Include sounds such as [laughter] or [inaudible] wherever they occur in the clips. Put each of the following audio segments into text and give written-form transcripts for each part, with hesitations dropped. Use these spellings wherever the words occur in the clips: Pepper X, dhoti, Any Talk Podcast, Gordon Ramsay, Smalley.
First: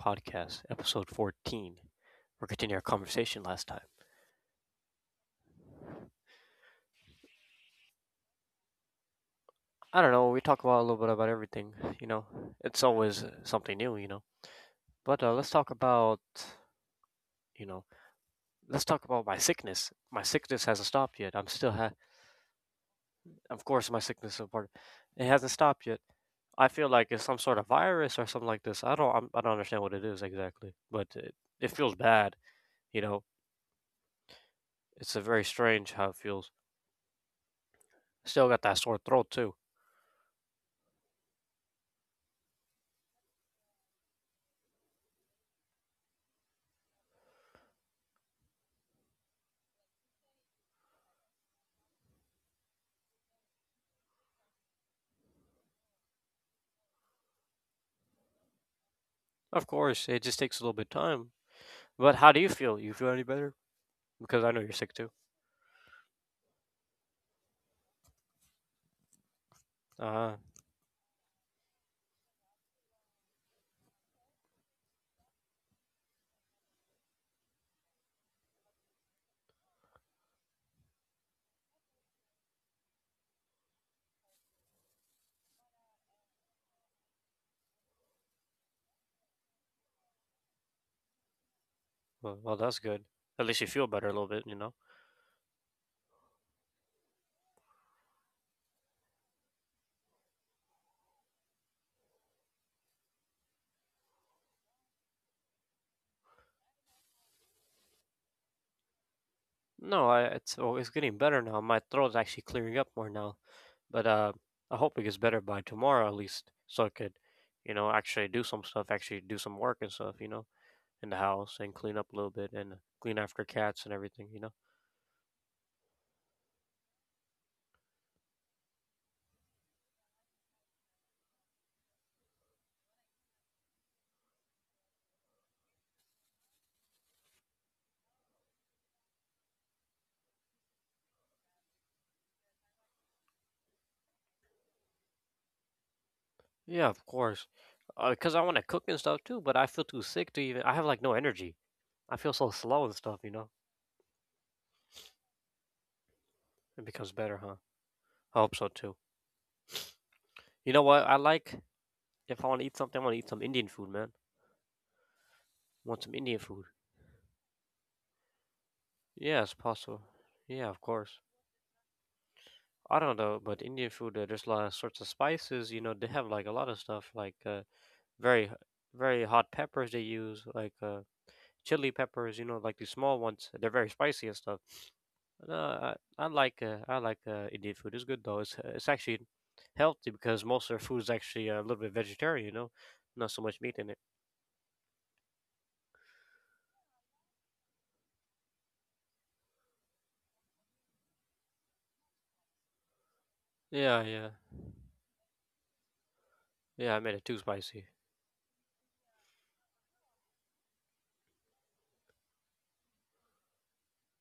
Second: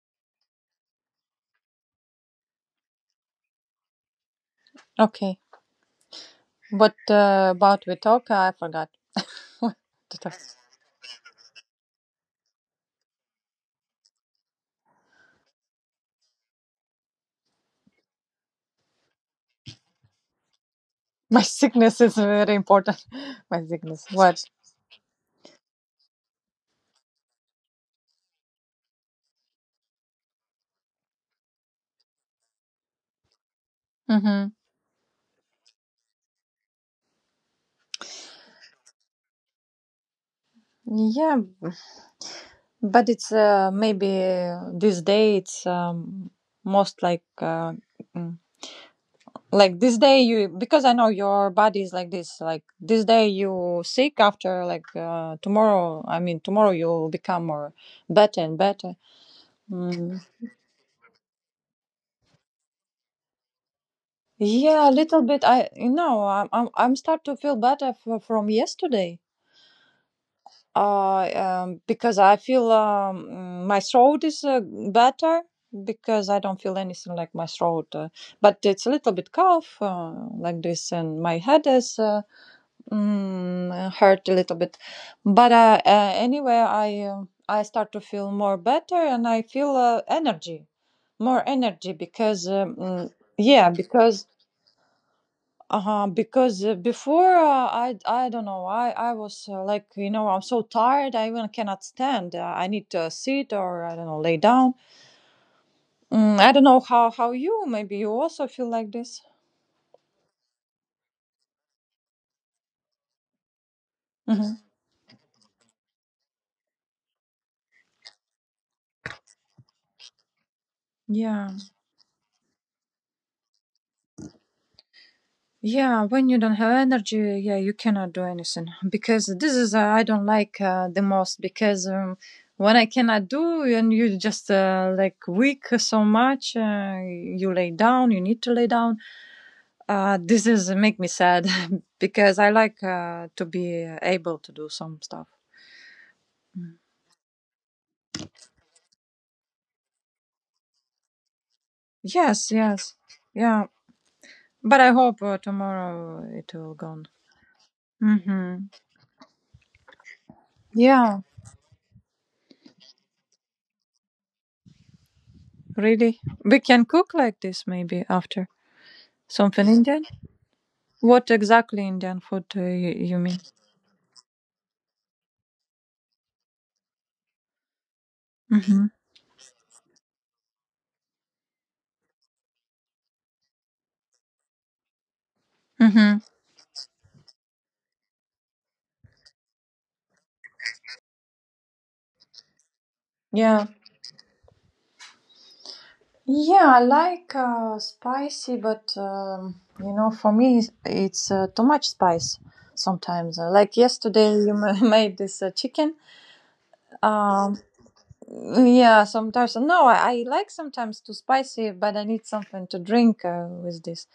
Podcast, episode 14. We're continuing our conversation last time. Okay. What about we talk? I forgot. I don't To know, we talk. talk about a little bit about everything, you know. It's always something new, you know. But let's talk about, you know, let's talk about my sickness. My sickness hasn't stopped [laughs] yet. My sickness is very important. [laughs] Of My course, my sickness. sickness What? is part. It hasn't stopped yet. I feel like it's some sort of virus or something like this. I don't understand what it is exactly, it feels bad, you know. Mm-hmm. It's a very strange how it feels. Still got that sore throat too. Yeah, but it's maybe this day it's most like mm, like this day you, because I know your body is like this. Like this day you sick, after like tomorrow. I mean tomorrow you'll become more better and better. Of course, Mm. it just takes a little bit of time. But how do you feel? You feel any better? Because I know you're sick Yeah, a too. little bit. I, you know, I'm start to feel better from yesterday. Uh Because I feel my throat is better, because I don't feel anything like my throat, but it's a little bit cough like this, and my head is hurt a little bit. But anyway, I start to feel more better, and I feel energy, more energy well, because well, that's good. At least you yeah. feel better a little Because bit, you know. uh-huh because before, I don't know, I was like, you know, I'm so tired I even cannot stand. I need to sit or I don't know, lay down. I don't know how, you maybe you also feel like this. No, I it's oh, it's getting better now. My throat's actually clearing up more now. But Hmm. I hope it gets better by tomorrow at least, so I could, you know, actually do some stuff, actually do some work and stuff, you know, in the yeah house and clean up a little bit and clean after cats and everything, you know. yeah when you don't have energy, yeah, you cannot do anything, because this is, I don't like, the most, because when I cannot do, and you just like weak so much, you lay down, you need to lay down. This is make me sad [laughs] because I like to be able to do some stuff. Yeah, of course. Because I want to cook and stuff too, but I feel too sick to even. I have like no energy. I feel so Yes, slow and yes, stuff, you know. yeah. But I hope tomorrow it will It becomes gone. better, huh? I hope so Mm-hmm. too. You know what? I Yeah, like If I want to eat something, I want to eat some Indian food, man. Want some really. Indian We food. can cook like this maybe after Yeah, it's something possible. Indian. Yeah, of course. What exactly Indian food I don't you know, mean? but Indian food, there's a lot of sorts of spices. You know, they have like a lot of stuff, very, Mm-hmm. very hot peppers they use, chili peppers. You know, like these small ones. They're very spicy and stuff. No, I, Mm-hmm. I like Indian food. It's good though. It's actually healthy because most of their food is actually a little bit vegetarian. You know, not so much Yeah. meat in it. Yeah, I like spicy, but you know, for me, it's too much spice sometimes. Like Yeah, yeah. yesterday, you [laughs] made this chicken. Yeah, I made it too Um, spicy. yeah, sometimes. No, I like sometimes too spicy, but I need something to drink with this,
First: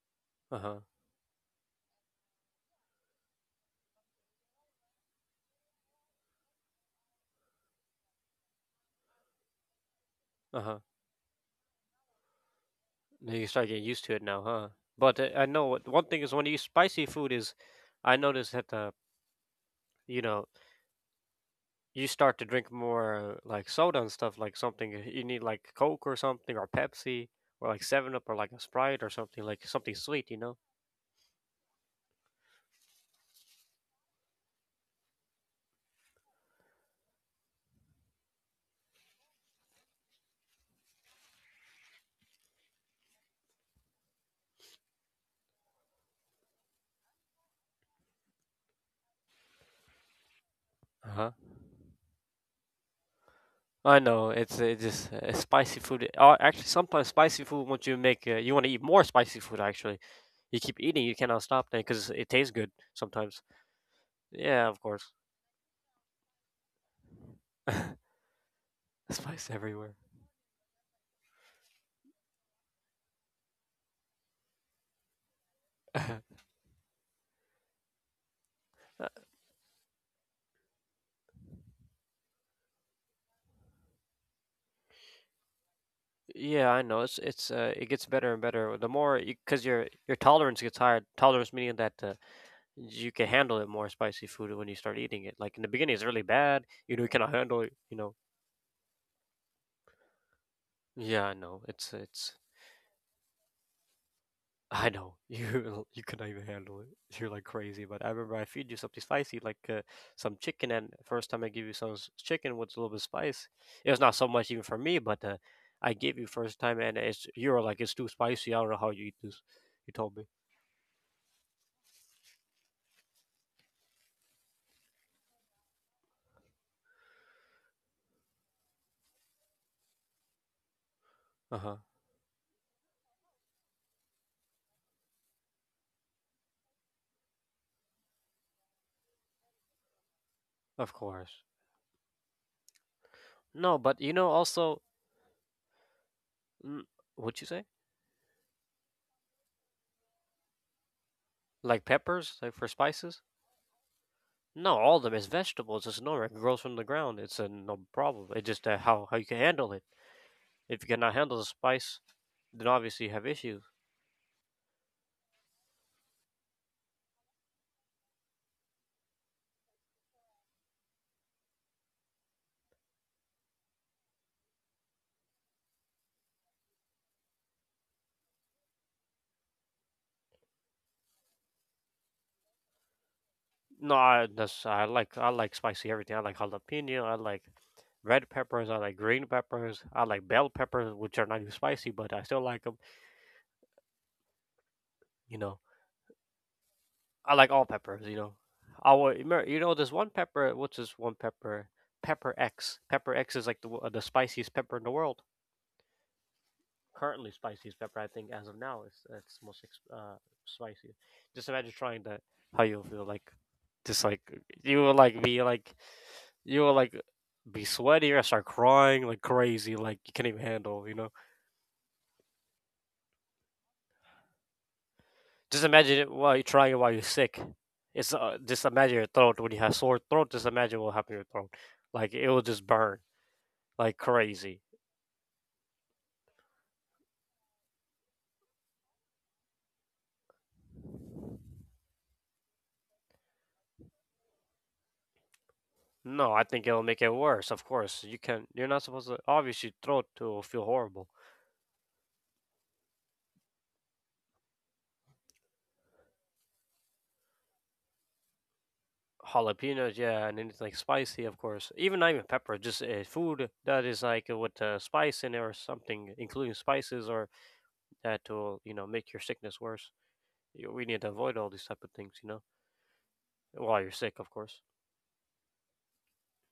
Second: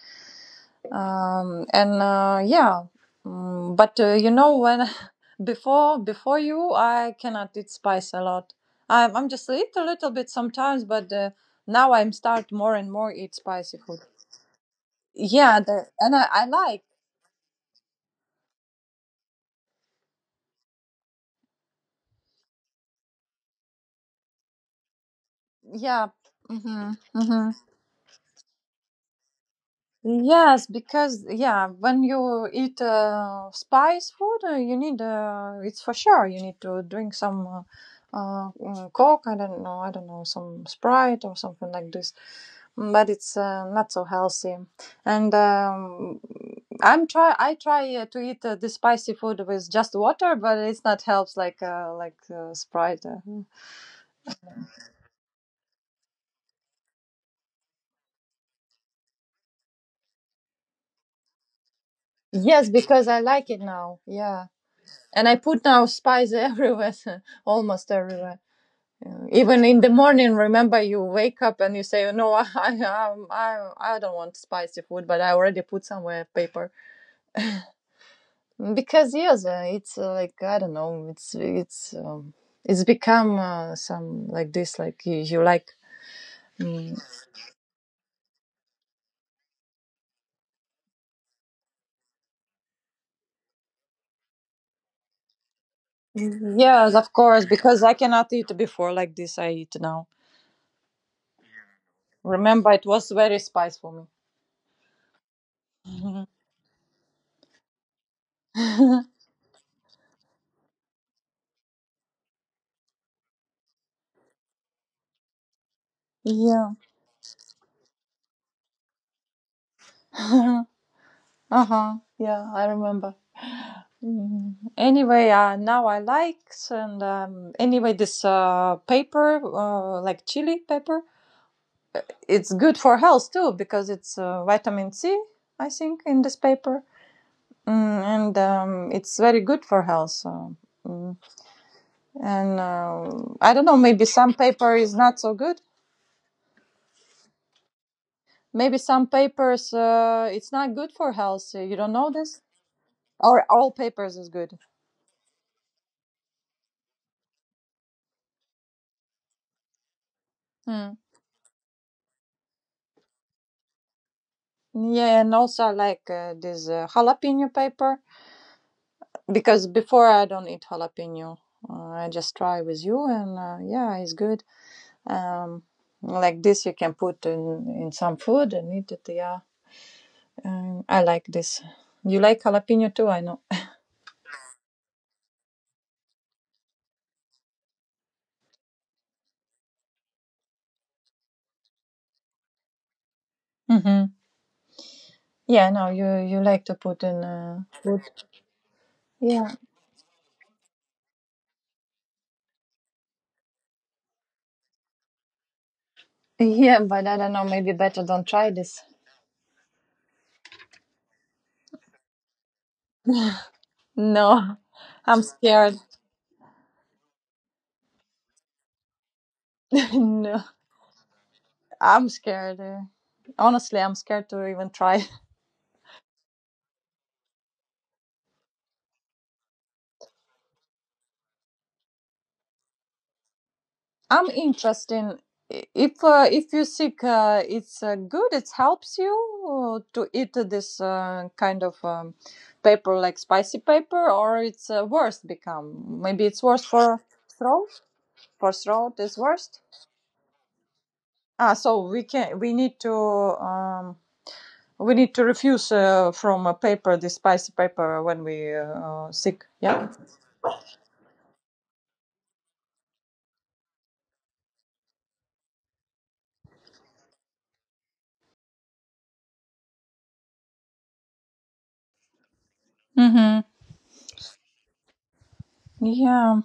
Uh-huh. And yeah. But you know, when [laughs] before you, I cannot eat spice a lot. I'm just eat a little bit Uh-huh. sometimes, but now I'm start more and more eat You start spicy getting food. used to it now, huh? But I Yeah, know the, one and thing is I when you eat like. spicy food is I notice that the you know, you start to drink more like soda and stuff like something you need like Coke Yeah. or something or Mm-hmm, Pepsi mm-hmm. or like 7 Up or like a Sprite or something like something sweet, you know? Yes, because yeah, when you eat spice food, you need, it's for sure you need to drink some, Coke. I don't know, some Sprite or something like this. Mm. But it's not so healthy. And I try to eat the spicy food with just water, but it's not Uh-huh. helps like Sprite. Hmm. I know it's it just spicy food. Actually sometimes spicy food once you make you want to eat more spicy food actually. You keep eating, you cannot stop that because it tastes Yes, good because I sometimes. like it now. Yeah, Yeah, of course. and I put now spice [laughs] everywhere, almost [laughs] everywhere. Spice Even in the everywhere. morning, remember you wake up and you say, "No, [laughs] I don't want spicy food," but I already put somewhere [laughs] paper, Uh, because yes, it's like I don't know, it's become some like this, like you like. yeah, I Mm. know. It's it gets better and better. The more because your tolerance gets higher. Tolerance meaning that you can handle it more spicy food when you start eating it. Like in the beginning, it's really bad. You Yes, know, you of cannot course, handle it. because I You know. cannot eat before like this. I eat now. Yeah, I know. It's it's Remember, it was very spicy for I know [laughs] you me. cannot even handle it. [laughs] You're like crazy. But I remember I feed you something [laughs] spicy, some chicken. And first time I give you some chicken with a little bit of spice, it was not so much even for me. But I gave you first Yeah. time, and it's you were like it's too spicy. I don't know how you eat this. You told me. [laughs] uh huh. Yeah, I remember. Mm. Anyway, now I like. And anyway, this paper, like chili pepper, Uh huh. it's good for health too, because it's vitamin C, I think, in this paper, mm, and it's very good for health. So, Of mm. course. And I don't No, know, but maybe you know some paper also, is not so good. mm, what you say? Maybe some papers, it's not good for health, so you Like don't know peppers, this, like for spices? or all papers is good. No, all of them is vegetables. It's normal. It grows from the ground. It's a no problem. It's just how you can handle it. If you Mm. cannot handle the spice, then obviously you have issues. Yeah, and also I like this jalapeno paper, because before I don't eat jalapeno. I just try with you, and yeah, it's good. Um, like this, you can put in some food and eat it. Yeah, I like this. You like jalapeno too, I know. No, I that's I like spicy everything. I like jalapeno. I like red peppers. I like green peppers. I like bell peppers, which are not even spicy, but I still like them. Hmm. You know, Yeah, no, you like to put in. I like all peppers. You know, I will, you Yeah, know there's one pepper. What's this one pepper? Pepper X. Pepper X is like the spiciest pepper in the world. [laughs] yeah, but I Currently don't know. Maybe spiciest pepper I better think don't as try of now this. is that's most spicy. Just imagine trying that. How you'll feel like, just like No, you will like I'm be like scared. you will like be sweaty or start crying like crazy [laughs] like you can't even No, handle. You know, I'm scared. Honestly, I'm scared to even try. just imagine it while you're trying it while you're sick. It's Just imagine your throat when you have sore throat. Just imagine what will happen to your throat. Like it will just burn like I'm crazy. interested. If you sick, it's good, it helps you to eat this kind of paper, like spicy paper, or it's worse become. Maybe No, I it's think worse it'll make for it worse. Of throat. course, you can. For You're not throat supposed to. is worst. Obviously, throat will feel horrible. Ah, so we can, we need to, um, we need to refuse from a paper, the spicy paper, when we sick. Yeah. Jalapenos, yeah, and then it's like spicy, of course. Even not even pepper, just food that is like with spice in it or something, including spices, or that will you know make your sickness worse. We need to avoid all these type of things, you know, Mm-hmm. while you're sick, of course. Yeah.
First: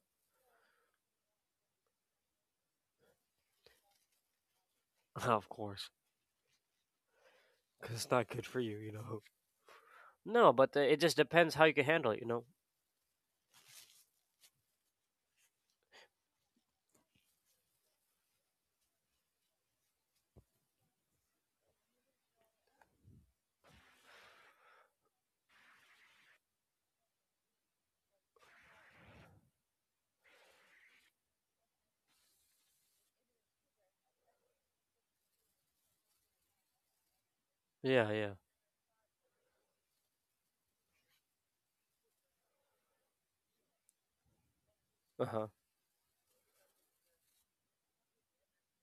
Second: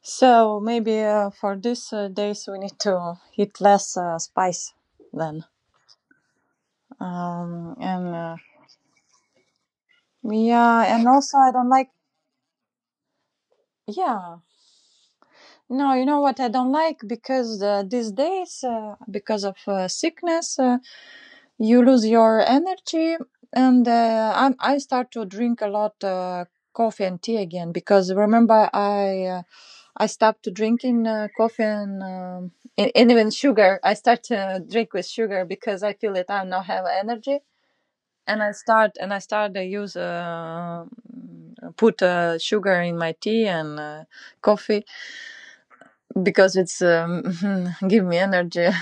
So maybe for these days we need to eat less spice [laughs] then. Of course, 'cause And it's not good for you, you know. No, but Yeah, It and just also I depends how don't you can like. handle it, you know. Yeah, no, you know what I don't like, because these days, because of sickness, you lose your energy, and I start to drink a lot coffee and tea again, because remember I stopped drinking coffee, and even sugar I start to drink with sugar, because I feel that I now have energy, Yeah, yeah. And I start to use, put sugar in my tea and coffee, Uh huh. because it's [laughs] give me energy. [laughs]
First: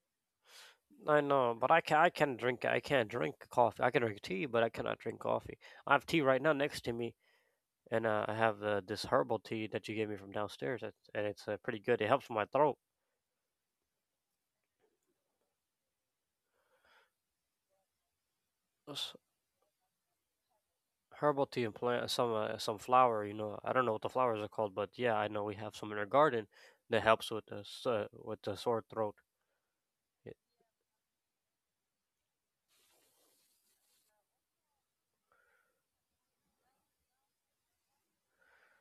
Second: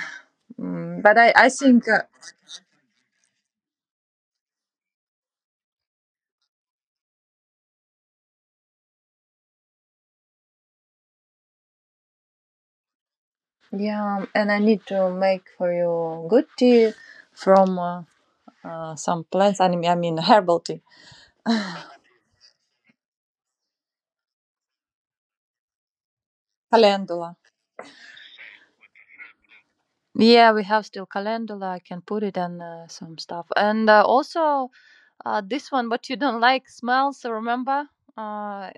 Mm, but I i i know, but I think can I can drink I can't drink coffee. I can drink tea, but I cannot drink coffee. I have tea right now next to me, and I have this herbal tea that you gave me from downstairs, and it's pretty good. It helps my throat. yeah. And I need to make for you good tea from S- some plants. I mean herbal tea, Herbal tea and plant some flower, you know. I don't know what the flowers are called, but yeah, I know we have some in our garden that helps calendula. with with the sore throat. It- Yeah, we have still calendula. I can put it and some stuff. And also this one, what you don't like smells. Remember uh,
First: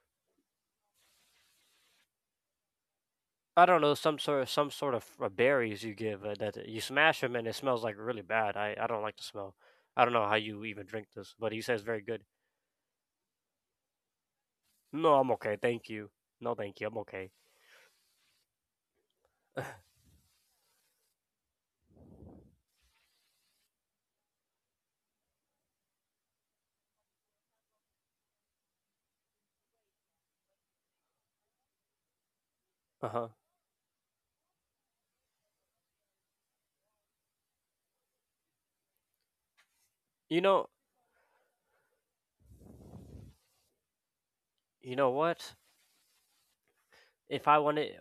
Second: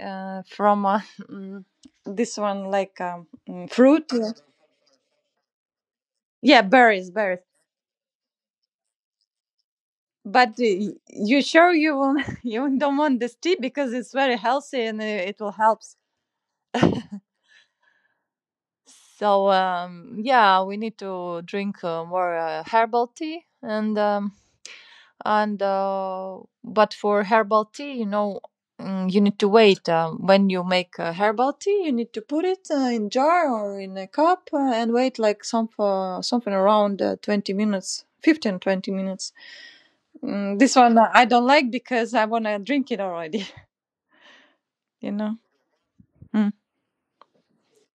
uh, from [laughs] this one, like I don't know fruit. some Yeah. sort of some sort of berries you give that Yeah, you smash them berries. and it smells like really bad. I don't like the smell. I don't know how But you even drink this, you but he sure, says you very will, good. [laughs] you don't want this tea, because it's very healthy and No, I'm it will okay, help. thank you. No, thank [laughs] you, I'm okay. So yeah, we need to drink more herbal tea, and but for herbal tea, you know, you need to wait. When you make herbal tea, you need to put it Uh in huh. jar or in a cup and wait like some something around 20 minutes. 15, 20 minutes You know, this one I don't like because I want to drink it already. you [laughs] know You know. what? Mm. If I wanted,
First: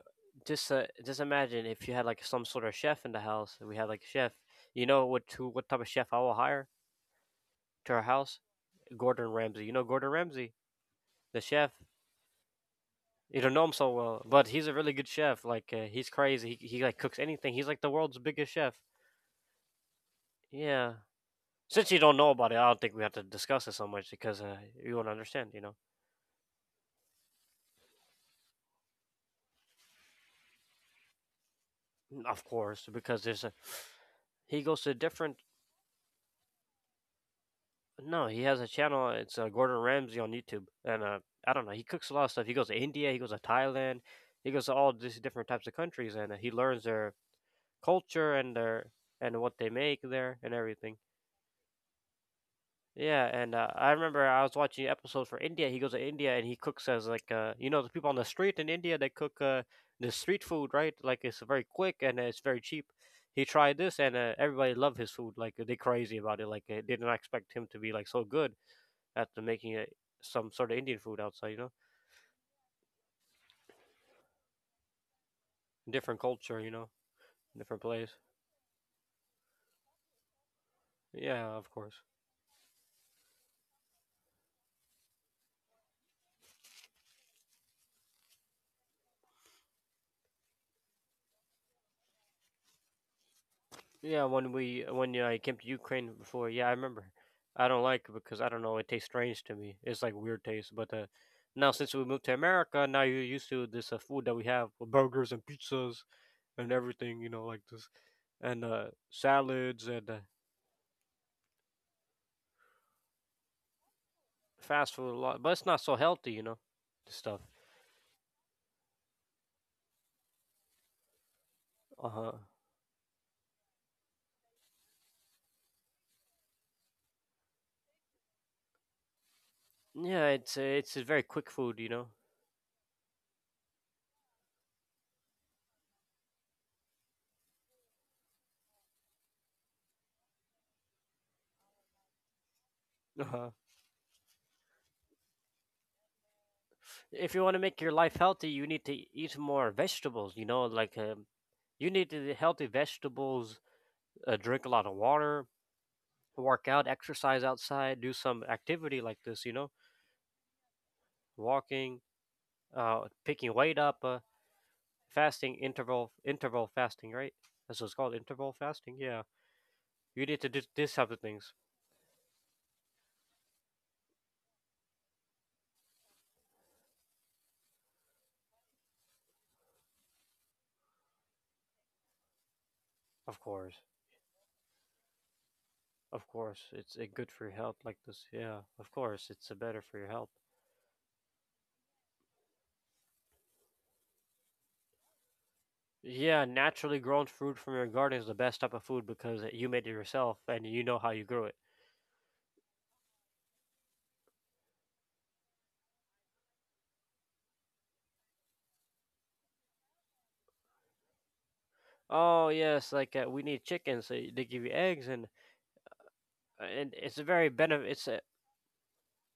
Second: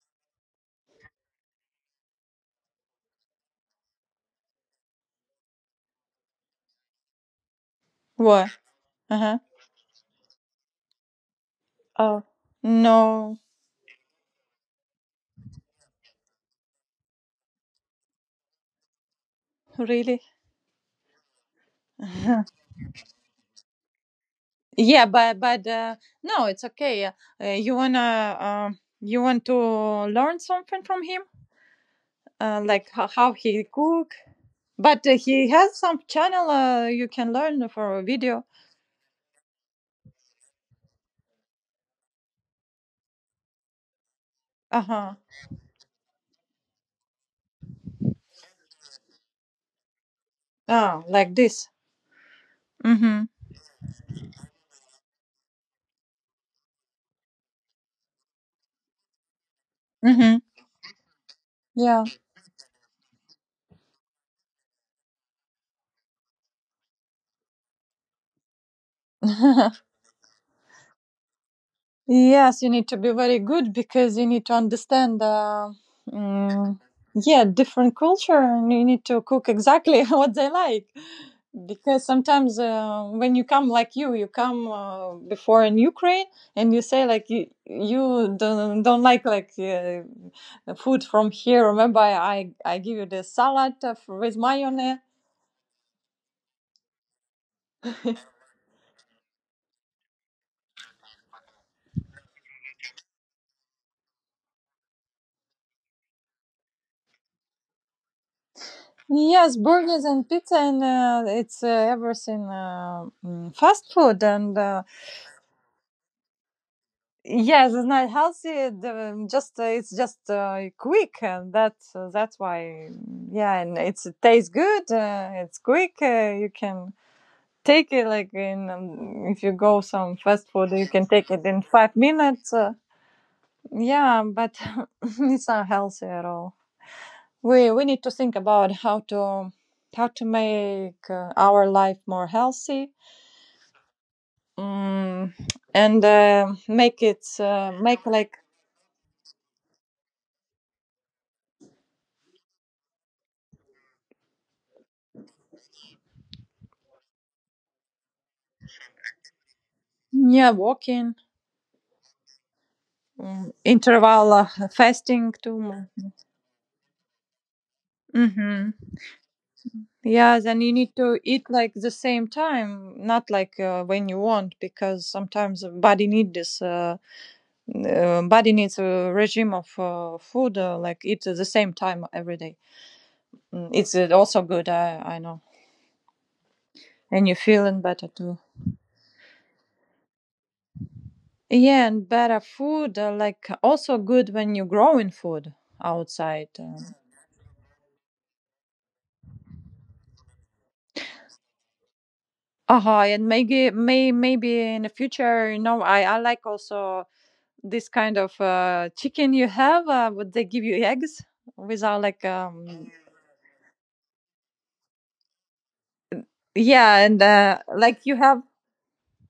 just imagine if you had like some sort of chef in the house. We had like a chef. You know what? Who, what type of chef I will hire to our house? What? Gordon Uh-huh. Ramsay. You know Gordon Ramsay, the chef. Oh. No. You don't know him so well, but he's a really good chef. He's crazy. He like cooks anything. He's like the world's biggest chef. Really? Yeah. Since you don't know about [laughs] it, I don't think we have to discuss it so much because you Yeah, won't but understand. You but know, uh, no, it's okay. You wanna, you want to learn something from him? of course, Like because how there's a he cook? he goes to But different he has some channel, you can learn for a No, he video. has a channel. It's Gordon Ramsay on YouTube, and I don't know. He cooks a lot of stuff. He goes to India. He goes to Thailand. He goes to all Uh-huh. these different types of countries, and he learns their culture and their and what they make there and everything. Ah, like this. Yeah, Mm-hmm, and I remember I was watching episodes for India. He goes to India and he cooks as you know the people on the street in India they cook the mm-hmm. street food right like it's very quick Yeah. and it's very cheap. He tried this and everybody loved his food like they crazy about it like they did not expect him to be like so good after making [laughs] it some sort of Indian food outside, you know, Yes, you need to be very good, because you need to understand, different culture, you mm, know, yeah, different different place. culture, and you need to cook exactly [laughs] what they like. Yeah, of course. Because sometimes when you come, like you come before in Ukraine, and you say like you, you don't like food from here. Remember, I give you the salad of, Yeah, with when we mayonnaise. when yeah, I came to Ukraine before, yeah, I remember. I don't like it because [laughs] I don't know, it tastes strange to me. It's like weird taste, but now since we moved to America, now you're used to this food that we have, with burgers and pizzas and everything, you know, like this, and Yes, salads burgers and and pizza, and it's everything fast food and. Fast food a lot, but it's not so healthy, you know, this stuff. Yes, it's not healthy. The, just it's just quick, and Uh huh. that's why. Yeah, and it's, it tastes good. It's quick. You can take it like in, if you go some Yeah, fast food, you it's a can very take it quick in food, you five know. minutes. Yeah, but [laughs] it's not healthy at all. We need to think about how to, how to make our life more healthy. Uh huh. Mm, and Make it If you want to make your make life like, healthy, you need to eat more vegetables. You know, like you need to eat healthy vegetables, drink a lot of water, work out, exercise outside, do some activity like this. You know, yeah, walking. walking, picking weight up, Interval fasting fasting, too. Interval fasting, right? That's what it's called, interval Mm-hmm. fasting. Yeah, you need Yeah, to do then you this need type of to eat things. like the same time, not like when you want, because sometimes the body need this. Body needs a regime of food, like eat at the same time every day. Of Mm. course, It's also good, I know, of course, it's and good you're for your health feeling like better this. too. Yeah, of course, it's better for your health. Yeah, and better food, like also good when you grow in food Yeah, outside. Naturally grown fruit from your garden is the best type of food because you made it yourself and you know how you grew it. Uh-huh. And maybe, maybe in the future, you know, I like also this kind of chicken you have? Would they give you eggs without like Oh yes, um. We need chicken, so they give you eggs, and Yeah, it's a and very uh, benefit. like It's a you have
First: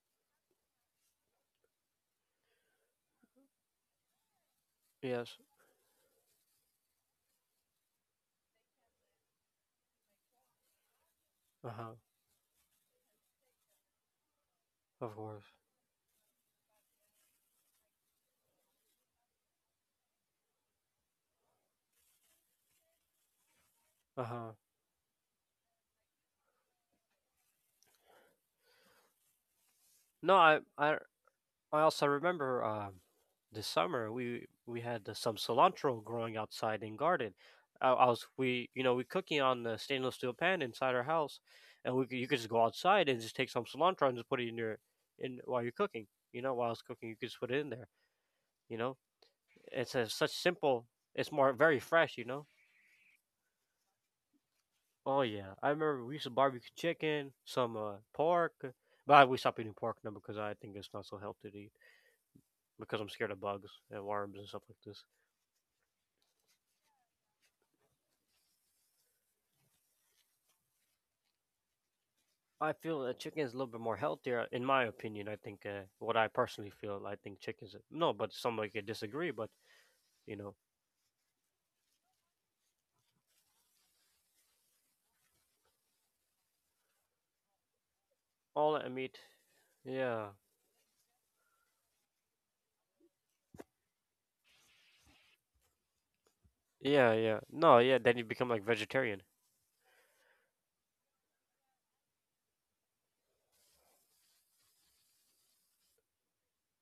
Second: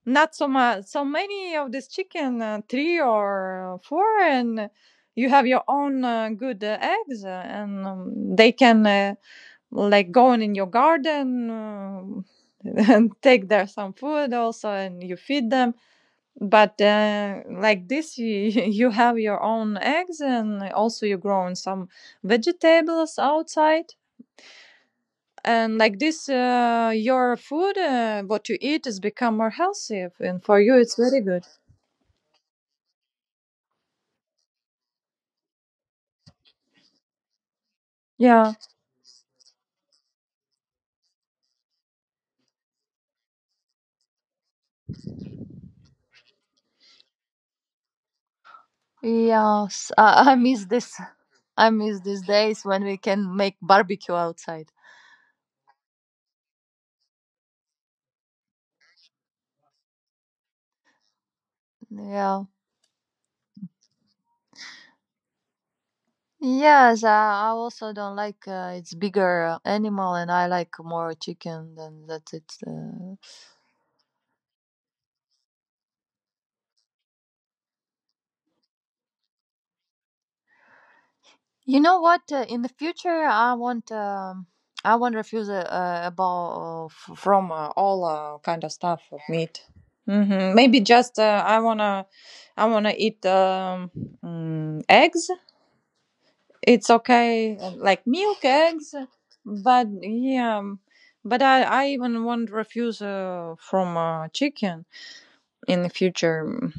not so much, so many of this chicken, three or four, and you yes, have your own good eggs, and they can like go in your garden, uh huh, [laughs] and take there some food also, and of you course, feed them. But like this, you, [laughs] you have your own eggs, and also you're growing some vegetables outside. uh huh. And like this, your food, what you eat, has become more healthy, No, and I for you, it's I very good. I also remember this summer we had some cilantro growing outside in garden. I was Yeah. we you know we cooking on the stainless steel pan inside our house, and you could just go outside and just take some cilantro and just put it in your in while you're cooking. You know, while I was cooking, you could just put it in there. You know, Yes, it's [laughs] a, such I miss simple. this. It's more I very miss fresh. these You know. days when we can make barbecue outside. Oh yeah, I remember we used to barbecue chicken, some pork, but we stopped eating pork now because I think it's not so healthy to eat Yeah. because I'm scared of bugs and worms and stuff like this. Yes, I also don't like it's bigger animal, and I like more chicken. Than that's it. I feel that chicken is a little bit more healthier, in my opinion. I think what I personally feel, I think chickens. No, but somebody could disagree. But you know, You know what? In the future, I want to refuse a ball from all kind of all that stuff meat. of meat. Yeah, Maybe just I wanna eat eggs. It's yeah, yeah. okay, No, yeah. like Then you milk become like eggs, vegetarian. but yeah, but I even want refuse from chicken in the future. Mm.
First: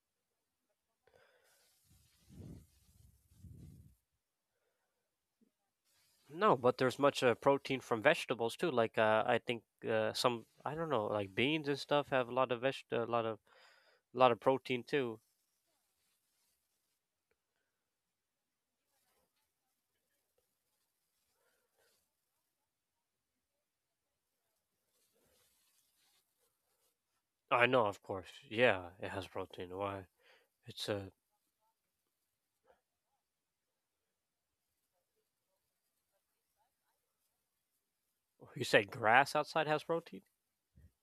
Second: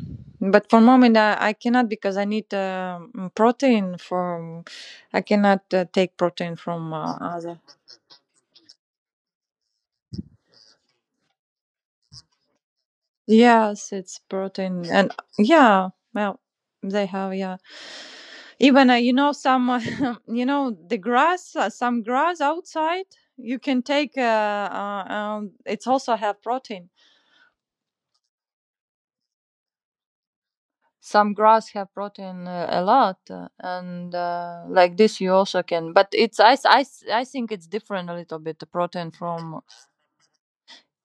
But for moment, I cannot because I need protein from. I cannot take protein No, but from there's much other. protein from vegetables too. I think some I don't know, like beans and stuff have a lot of veg, a Yes, it's lot of protein protein, and too. yeah, well, they have, yeah. Even some, [laughs] the grass, some grass outside. You can take. It's also have protein. I know, of course. Yeah, it has protein. Why? It's Some grass have protein a lot and like this you also can but it's I think it's different a little bit you the said protein grass from. outside has protein,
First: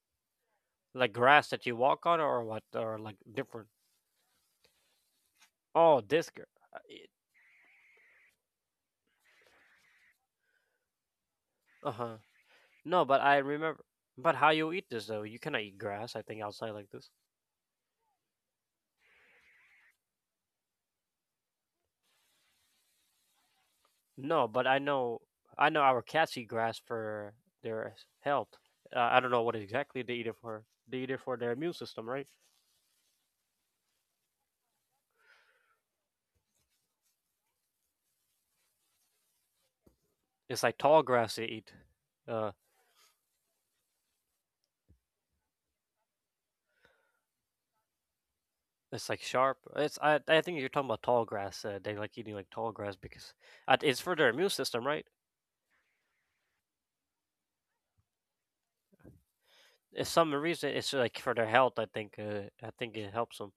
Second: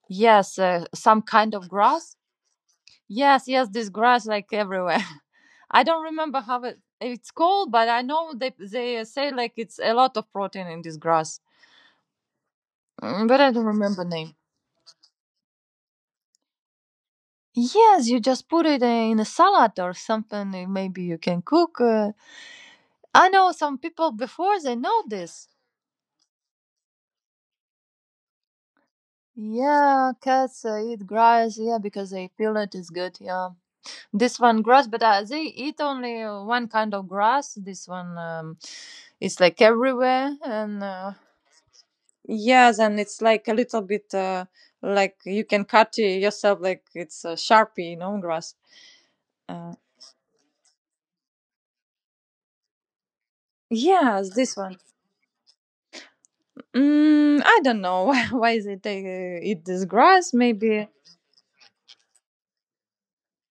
Yes, like some grass kind that of you walk grass. on, or what, or like Yes, different yes, this grass like everywhere. [laughs] I Oh, don't this remember girl. how Uh, it's called, but I know they say like it's a lot of protein in this grass. huh. No, but Mm, I but I don't remember. remember But name. how you eat this though? You cannot eat grass. I think outside like this. Yes, you just put it in a salad or something, maybe you can cook, I know some people No, before but I they know know. this. I know our cats eat grass for their health. I don't know what exactly they Yeah, eat it for. cats They eat eat it for their grass, immune yeah, system, because right? they feel it is good, yeah. This one grass, but they eat only one kind of grass. This one, it's like everywhere, It's like and tall grass they eat. Uh, yeah, then it's like a little bit, like you can cut it yourself, like it's a sharpie, grass. it's like sharp. Uh, It's I. I think you're talking about tall grass. They like eating like tall grass because it's for their yes, immune this one. system, right? Mm, I don't know [laughs] why they take, eat this It's some grass. reason it's Maybe. like for their health. I think it helps them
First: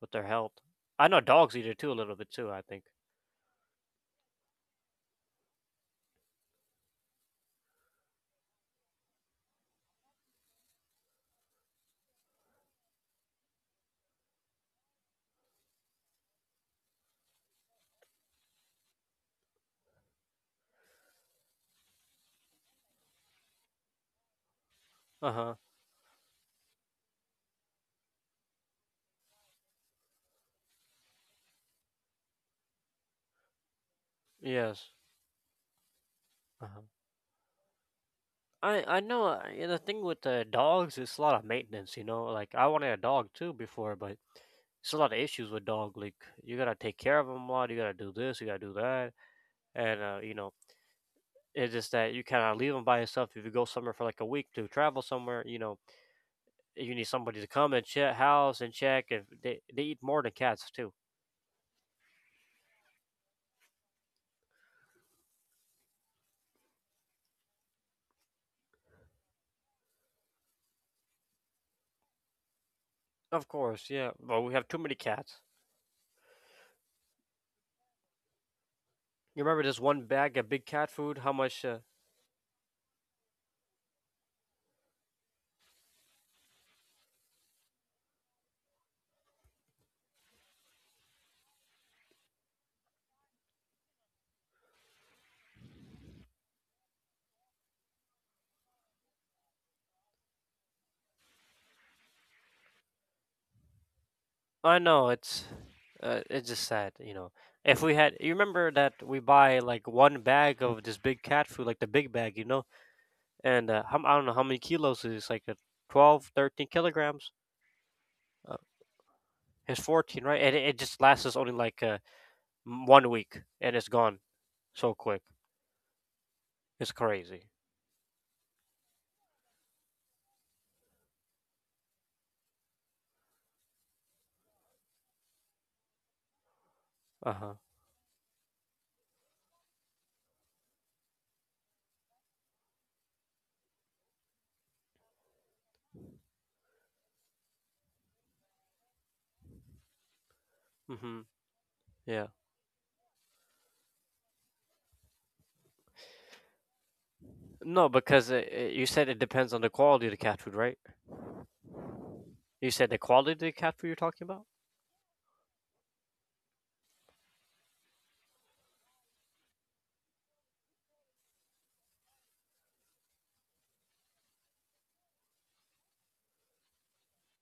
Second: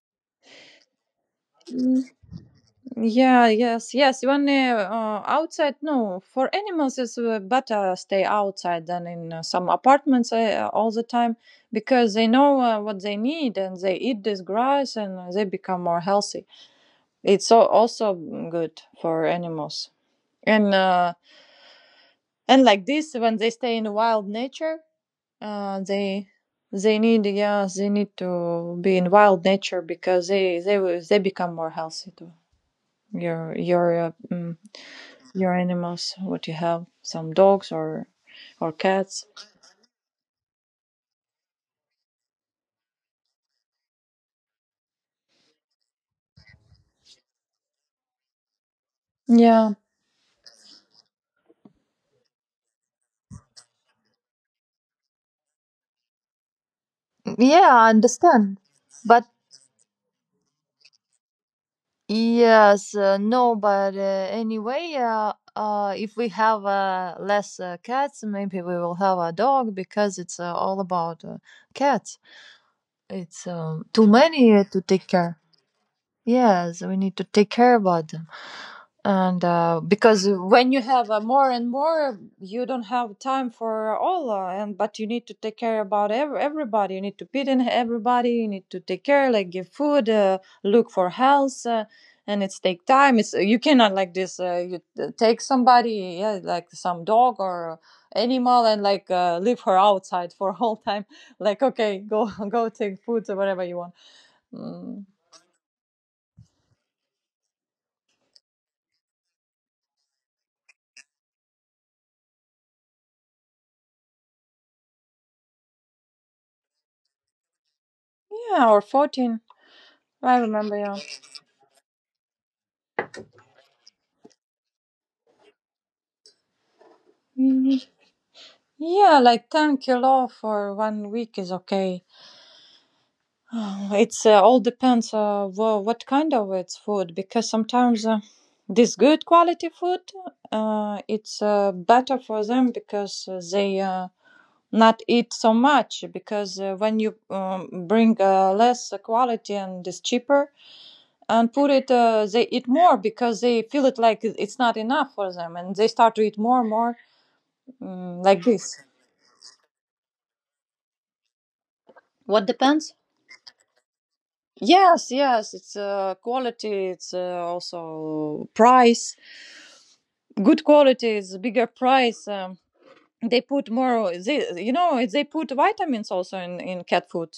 with their health. I know dogs eat it too a little bit too. I think. Yeah, yes, yes. When outside, no, for animals it's better stay outside than in some apartments all the time because they know what they need, and they eat this grass and they become more healthy. It's so, also good for animals. And uh, and like this, when they stay in wild nature, Uh huh. uh, they they need, yeah, they need to be in wild nature because they become more healthy too. Your your uh, mm, Yes. your animals? What you Uh huh. have? Some dogs, or I cats? know. Uh, yeah, the thing with dogs, is a lot of maintenance. You know, like I wanted a dog too before, but it's a lot of issues with dog. Like you gotta take care of them a lot. You gotta do this. You gotta do that. Yeah. And it's just that you cannot leave them by yourself. If you go somewhere for like a week to travel somewhere, you know, you need somebody to Yeah, come and I check understand. house and check. If But they eat more than cats too. yes, no, but anyway, if we have less cats, maybe we will have a dog because it's all about cats. It's Of course, too yeah. Well, we many have too to many take care. cats. Yes, we need to take care about them. And You remember this one Because bag of big when you cat have food? How more much? and more, you don't have time for all, and but you need to take care about everybody. You need to feed in everybody. You need to take care, like give food, look for health, and it's take time. It's you cannot like this. You take somebody, yeah, like some dog or animal, and like leave her outside for [laughs] a whole time. [laughs] Like okay, go [laughs] go take food or whatever you want. I Mm, know it's just sad, you know. If we had, you remember that we buy like one bag of this big cat food, like the big bag, you know, and how, I don't know how many kilos it is, like 12, 13 kilograms. Uh, yeah, or 14. it's 14, right? I And it remember, just yeah. lasts us only like 1 week, and it's gone so quick. It's crazy. Mm, Yeah, like 10 kilo for one week is okay. [sighs] Oh, it's all depends, what kind of it's food Uh because huh. sometimes this good quality food, it's better for them because they not eat so much because when you bring less quality and it's cheaper Mhm. and put it, Yeah. They eat more because they feel it like it's not enough for them, and they start to eat more and more. No, because Like this. you said it depends on the quality of the cat food, right? What You said depends? the quality of the cat food you're talking about? Yes, yes, it's quality, it's also price. Good quality is bigger price. They put more, they put vitamins also in cat food.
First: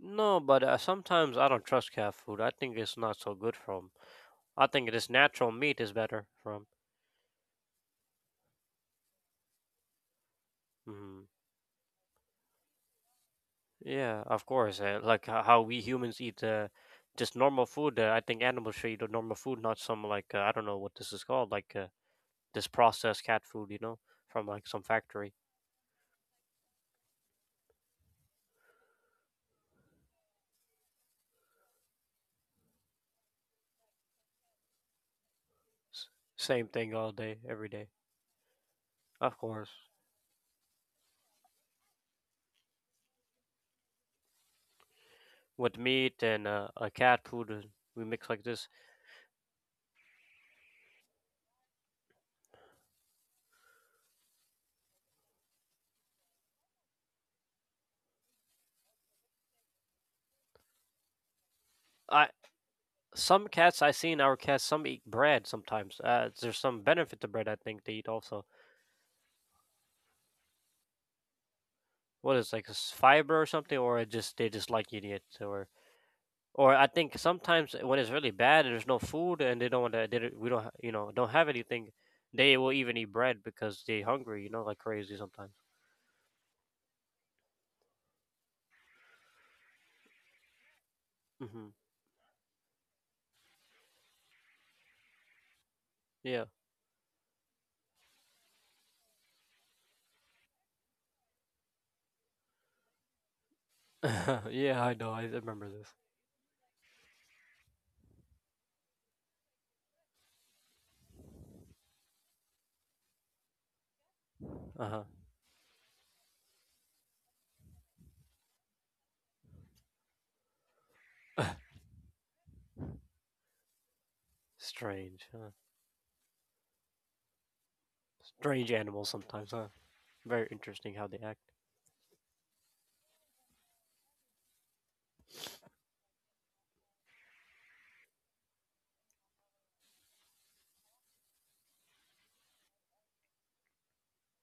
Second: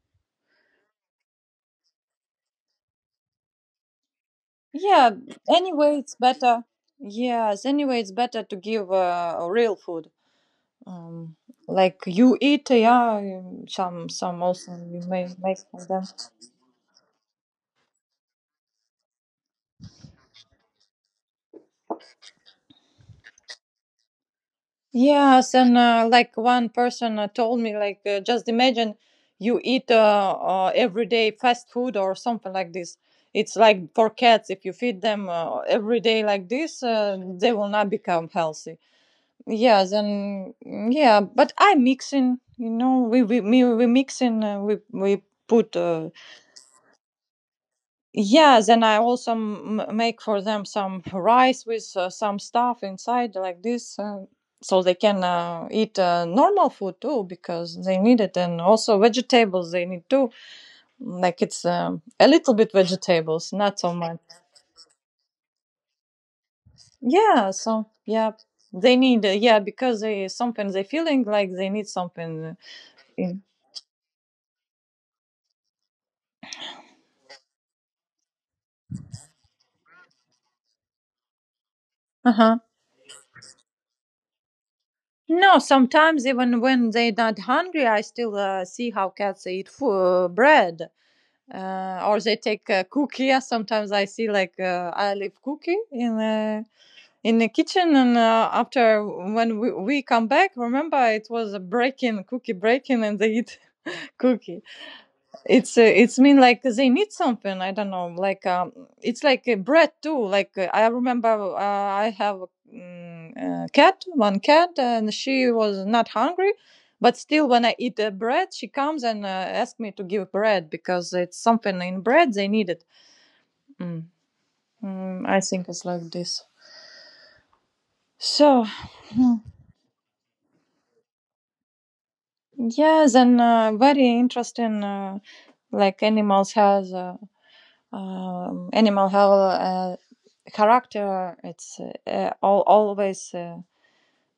No, but sometimes I don't trust cat food. I think it's not so good for 'em. I think this Yeah, natural meat is anyway, it's better for better. 'em. Yes, anyway, it's better to give real food. Mhm. Um, like you eat, yeah, some Yeah, some of also course. You Like may how make we for them. humans eat just normal food. I think animals should eat a normal food, not some like I don't know what this is called, this processed cat food, you know, from like some factory. Yes, and like one person told me, like, just imagine you eat every day fast food or something like this. It's like for cats, if you feed them every S- day like same this, thing all day, they every will day. not become healthy. Of course, Yes, and yeah, but I mixing, you know, we mixing, we with put meat and a cat food, we mix like yeah, this. then I also make for them some rice with some stuff inside, like this, so they can eat normal food too because they need it, and also vegetables they need too. Like it's a I little bit some vegetables, cats not I so see in much. our cats, some eat bread sometimes. There's some benefit to bread. Yeah, I think so they eat yeah, also. they need, yeah, because they sometimes they feeling like they need What is something. like fiber or something, or it just they just like eating it, or I think sometimes when it's really bad and there's no food and they don't want to, they don't, we don't ha- you know don't have anything, Uh they huh. will even eat bread because they hungry, you know, like crazy sometimes. No, sometimes even when they not hungry, I still see how cats eat food, bread. Hmm. Or they take a cookie. [laughs] Sometimes I see like, I leave cookie in Yeah, uh, in the kitchen, and after when we come back, remember it was a break-in, cookie break-in, and they eat [laughs] [laughs] cookie. yeah, I know. I remember It's uh, this. it's mean like they need something. I don't know. Like, it's like, bread too. Like, I remember, I have, a cat, one cat, Uh huh. and she was not hungry, but still when I eat bread, she comes and asks me to give bread because it's something in bread they need it. Mm. Strange, Mm, I huh? think it's like this. So Strange animals sometimes, huh? Very interesting how they act. yes, and, very interesting. Like animals has animal have a character, it's all, always uh,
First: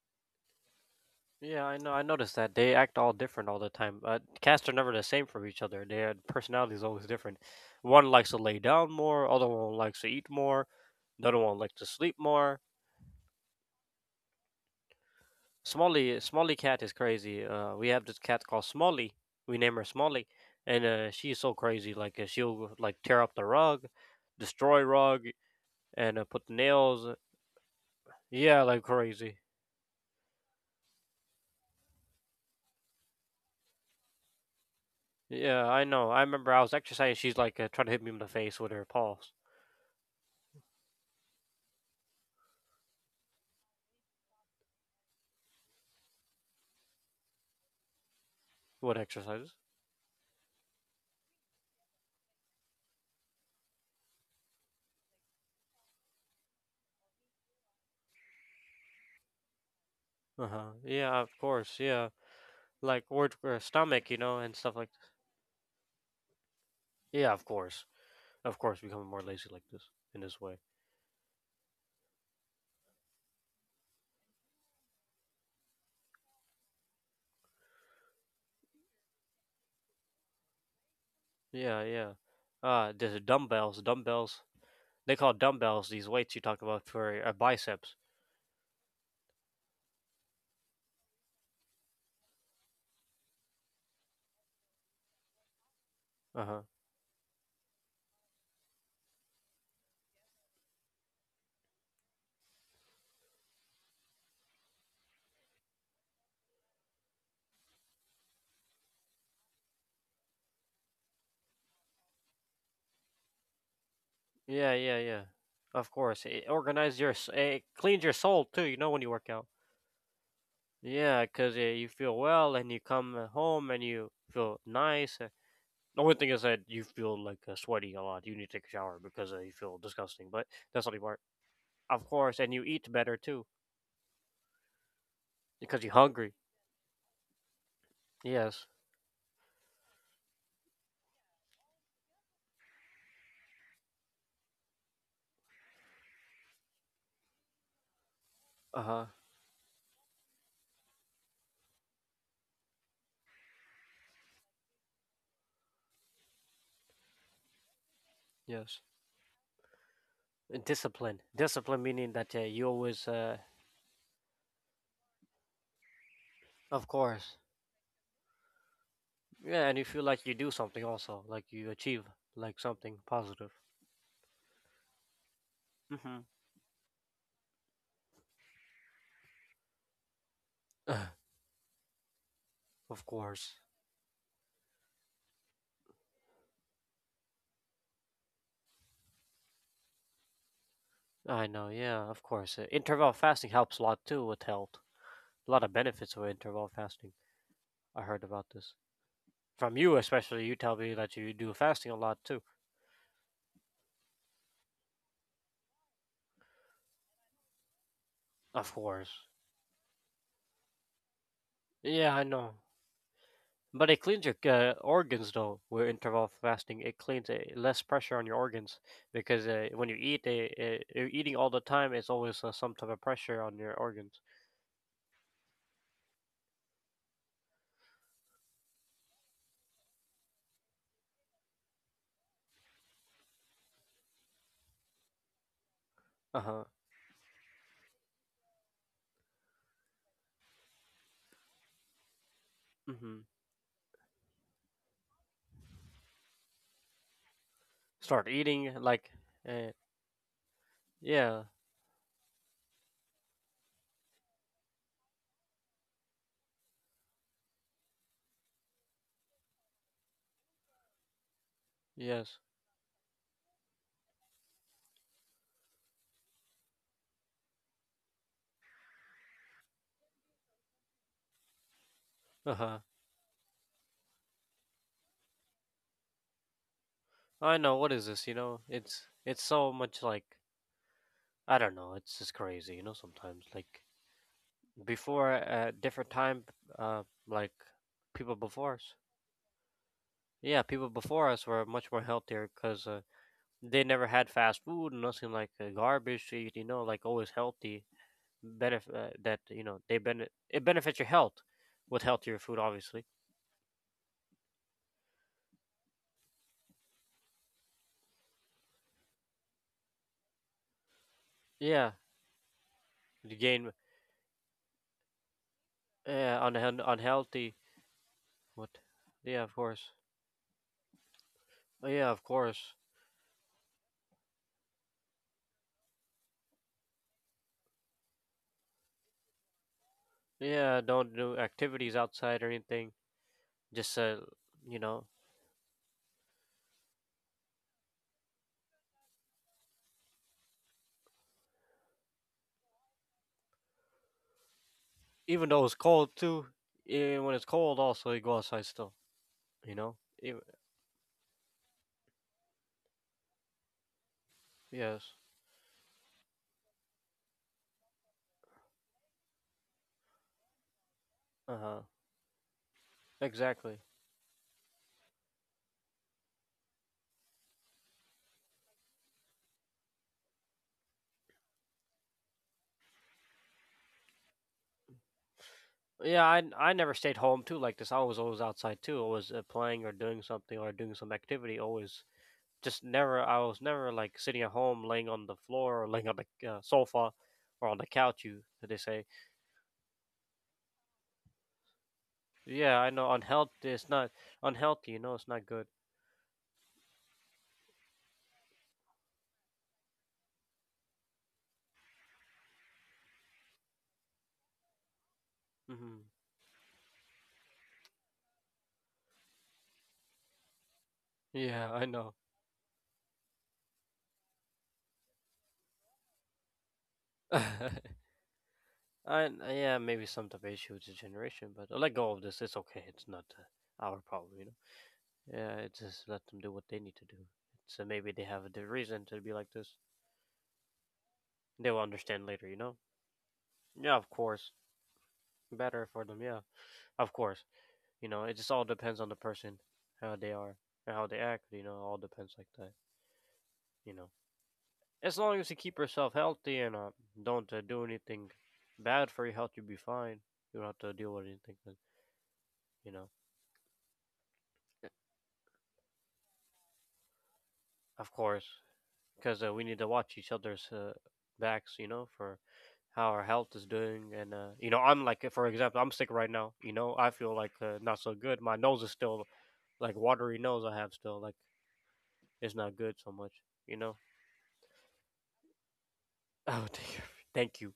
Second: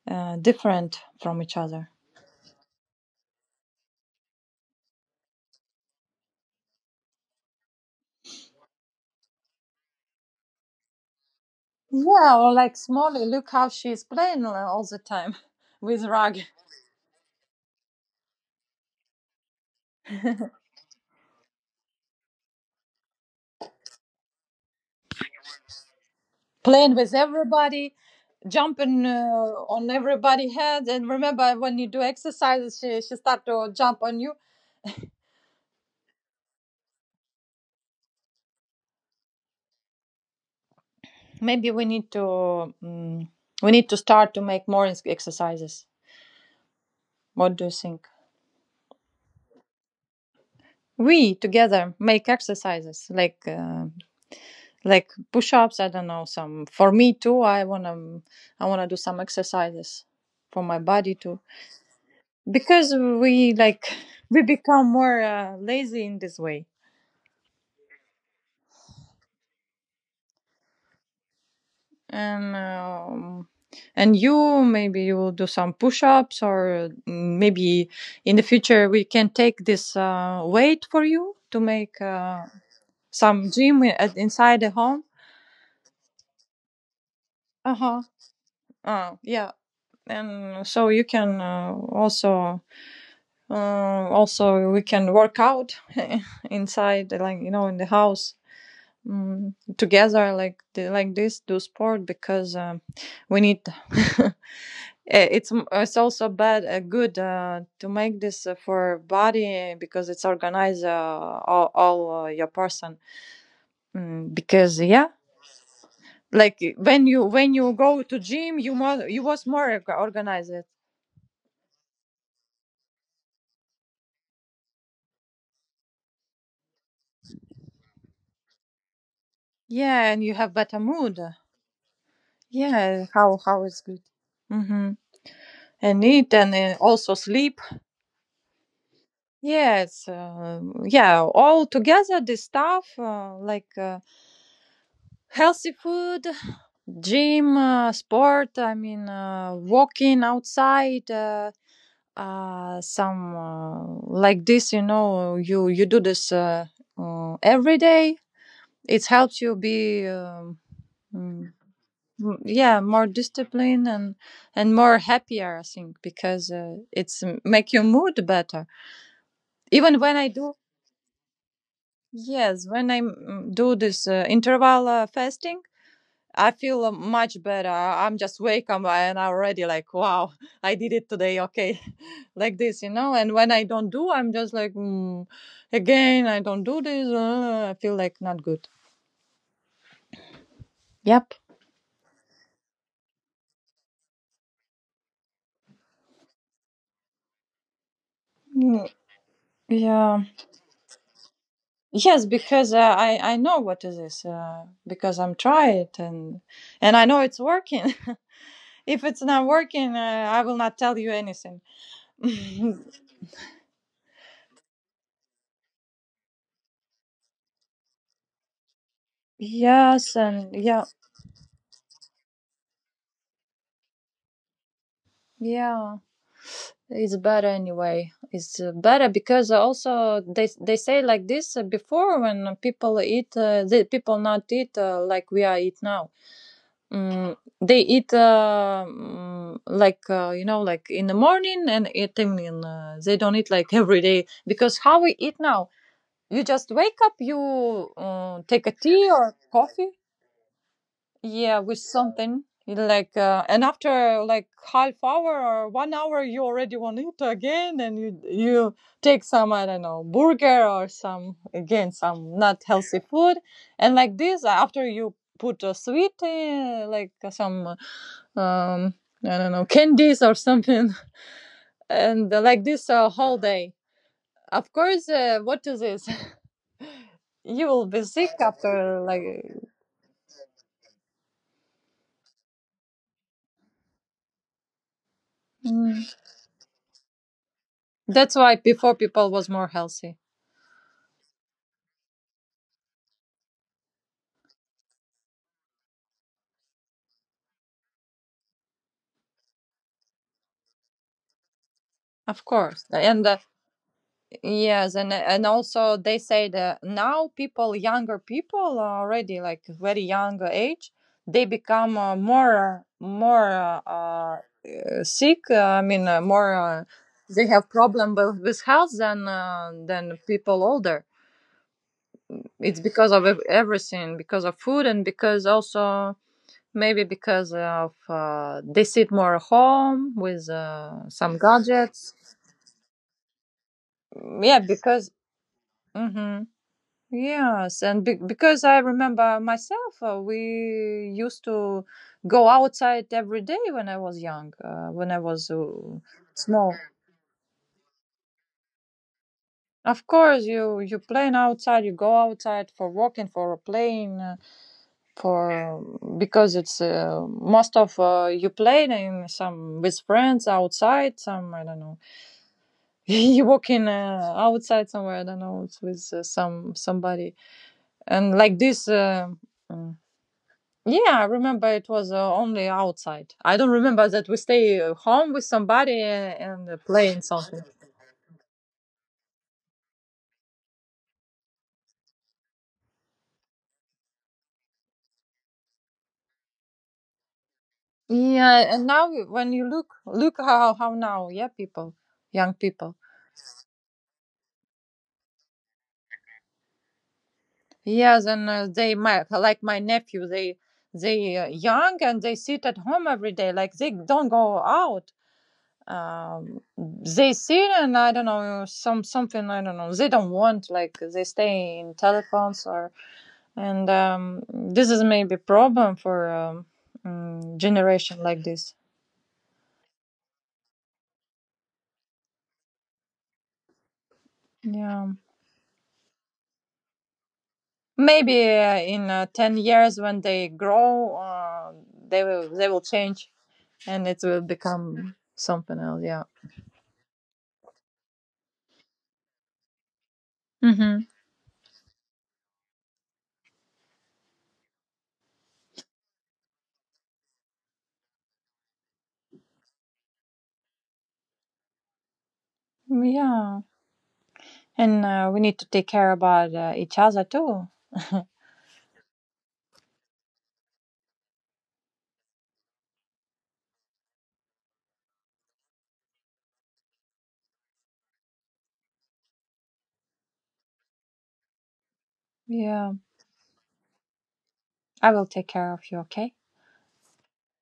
uh, different from each Yeah, I other. know. I noticed that they act all different all the time. Cats are never the same from each other. Their personality is always different. One likes to lay down more. Other one likes to eat more. The other one likes to sleep Yeah, or more. like Smolly, look how she's playing all the time [laughs] with Smalley, rug. Smalley cat is crazy. We have this cat called Smalley. We name her Smalley, and she's so crazy. Like she'll like tear up the rug, destroy rug, and put the Playing nails. with everybody, Yeah, like jumping crazy. On everybody's head, and remember when you do exercises she start to jump on you. Yeah, I know. I remember I was exercising. She's like trying to hit me in the face with her paws. Maybe we need to start to make more exercises. What do you think? What exercises? We together make exercises like, like push-ups, I don't know, some for me too. I want to do some exercises for Uh-huh. my body Yeah, of too course. Yeah. because Like we or like stomach, you [laughs] know, we and stuff like become more lazy in this way. yeah, of course. Of course becoming more lazy like this in this way. And um, and you maybe you will do some push-ups, or maybe in the future we can take this weight for you to Yeah, make yeah. There's some dumbbells, gym at, dumbbells. inside the home. They call dumbbells these weights you talk about for biceps. Uh-huh. Yeah, and so you can also. Also, we can work out [laughs] Uh-huh. inside, like, in the house, together, like the, like this, do sport because, we need. [laughs] It's also bad, good, to make this for body because it's organize, all your person. Mm, Yeah, because yeah, yeah, yeah. Of course. It like organize when your you when it you cleans go your to soul gym, too, you you know when you more, you work out. was more organized. Yeah, cuz you feel well and you come home and you feel nice. Eh, the only thing is that you feel like sweaty a lot. You need to take a shower because you feel Yeah, and disgusting. you But have better that's not the part. mood. Of course, and you eat Yeah, better how too how it's good. Mm-hmm. because you're And hungry. eat, and also sleep. Yes. Yes, yeah, all together this stuff, like, healthy food, gym, sport. I Uh huh. mean, walking outside. Some, like this, you know, you do this every day, Yes. it helps you be And Discipline. mm, Discipline meaning that you yeah, always, more disciplined, and more happier, I think because of it's course. make your mood better. Yeah, and you Even feel when like I you do do. something also, like you achieve like Yes, when something I positive. Do this interval fasting, Mm-hmm. I feel much better. I'm just wake up and I already like, wow, [laughs] I did it today. Okay, [laughs] like this, you Of know. And course. when I don't do, I'm just like, mm, again, I don't do this. I feel like not good. I know. Yeah. Of course. Interval fasting helps a lot too with health. A lot of benefits of interval fasting. I heard about this. Mm, From you, yeah. especially, you tell me that you do fasting a lot Yes, too. because I know what is this, because I'm try it, and I know it's working. Of [laughs] If course. it's not working, I will not tell you anything. Yeah, I know. [laughs] But it cleans your organs though. With interval fasting, it cleans it, less pressure on your organs because Yes, and yeah. you're eating all the time. It's always some type of pressure on your organs. Yeah, it's better anyway. It's better because also they say like this, before when people eat, the people not eat like we are eat now. Uh huh. Mm, they eat like, you know, like in the morning and at evening. They Mm-hmm. don't eat like [laughs] every day because how we eat now. You just wake up, you Start eating take a like, tea or uh, coffee. yeah, Yeah, with something like, and after like half hour or one hour, you already want it again, and you take some, I don't know, burger or some, again, yes. some not healthy food, and like this after you put a sweet, like, some, um I don't know, candies or something, [laughs] and Uh like huh. this, whole day. Of course, what is this? [laughs] I You know. What will is be this? You sick know, after, like, it's so much like I don't know. It's just crazy. You know, sometimes like before at different time like people that's why before us before people was more healthy. yeah people before us were much more healthier because they never had fast food nothing like garbage to eat you know like always healthy benefit that you know they benefit it benefits your health with healthier Of food course. obviously. And Yes, and also they say that now people, younger people, are already like very young age, they Yeah become more you more gain sick. I mean, yeah more, they unhealthy. have problem with What? health Yeah of course. than people older. Yeah of course. It's because of everything, because of food, and because also maybe because of they sit more at home with Yeah don't do some activities gadgets. outside or anything just Yeah, you know because. Mhm. Yes, and because I remember myself, we used to go outside every day when I was young, when I was even though it's cold too, small. even when it's cold, also you go outside still. You know. Of Even, course, you playing outside, you go outside for walking, for playing, yes. for because it's most of, you playing in some with friends outside, some Uh I huh. don't know, [laughs] you Exactly. walking outside somewhere, I don't know, it's with some somebody, and like this. Yeah, I remember it was only outside. I don't remember that we stay home with somebody Yeah, I and never stayed playing home too something. like this. I was always outside too. Always playing or doing something or doing some activity. Always just never. I was never like sitting at home, laying on the floor or laying on the sofa or on the couch. You they Yeah, and say. now when you look how now, yeah, people, young Yeah, I people. know. Unhealthy. It's not unhealthy. You know, it's not good. Yeah, then they, my like my nephew, they young and they sit at home every day like they don't go out. Hmm. They sit and I don't know some something, I don't know, they don't want, like they Yeah, I stay in know. telephones or. And, this is maybe problem for, [laughs] generation like this. I yeah, maybe some type of issue with the generation, but let go of this. It's okay. It's not our problem, you know. Yeah, Yeah, it's just let them do what they need to do. So maybe they have maybe the reason to in, be like 10 this. years, when they grow, They will understand they later, you will know. they will change. Yeah, of And it course, will become better something for else, them. yeah. Yeah, of course. You know, it just all depends on the person, how they are and how Hmm. they act. You know, all depends like that. You know, as long as you keep yourself healthy and don't do anything bad for your health, you'll be fine. You don't have to deal with anything. But, you know, Yeah, and, we need to take care about each other too. of course because we need to watch each other's backs, you know, for how our health is doing. And you know, I'm like, for example, I'm sick right now. You know, I feel like not so good. My nose is still like watery nose. I have still like it's not good Yeah, so much. You know. I will take care of you, okay. [laughs] Oh, thank you. [laughs] Thank you.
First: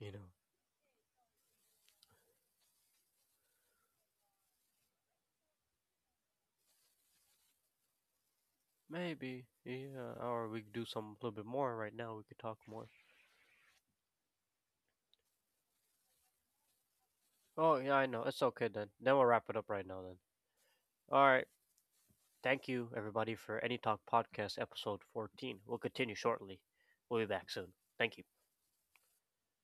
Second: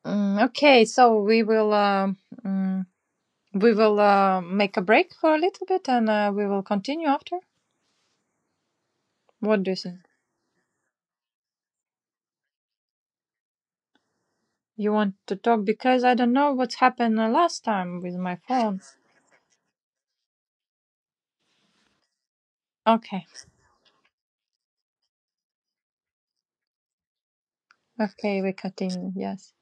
You know, Mm, okay, so mm, we will make a break for a little bit and, we will continue after. maybe What do you think? yeah, or we could do some a little bit more right now. We could talk more. You want to talk? Because I don't know what's happened the last Oh yeah, time I with know. my It's okay phone. then. Then we'll wrap it up right now then. All right. Thank you Okay, everybody for Any Talk Podcast episode 14. We'll continue shortly. We'll be back soon. Thank you. okay, we're cutting. Yes.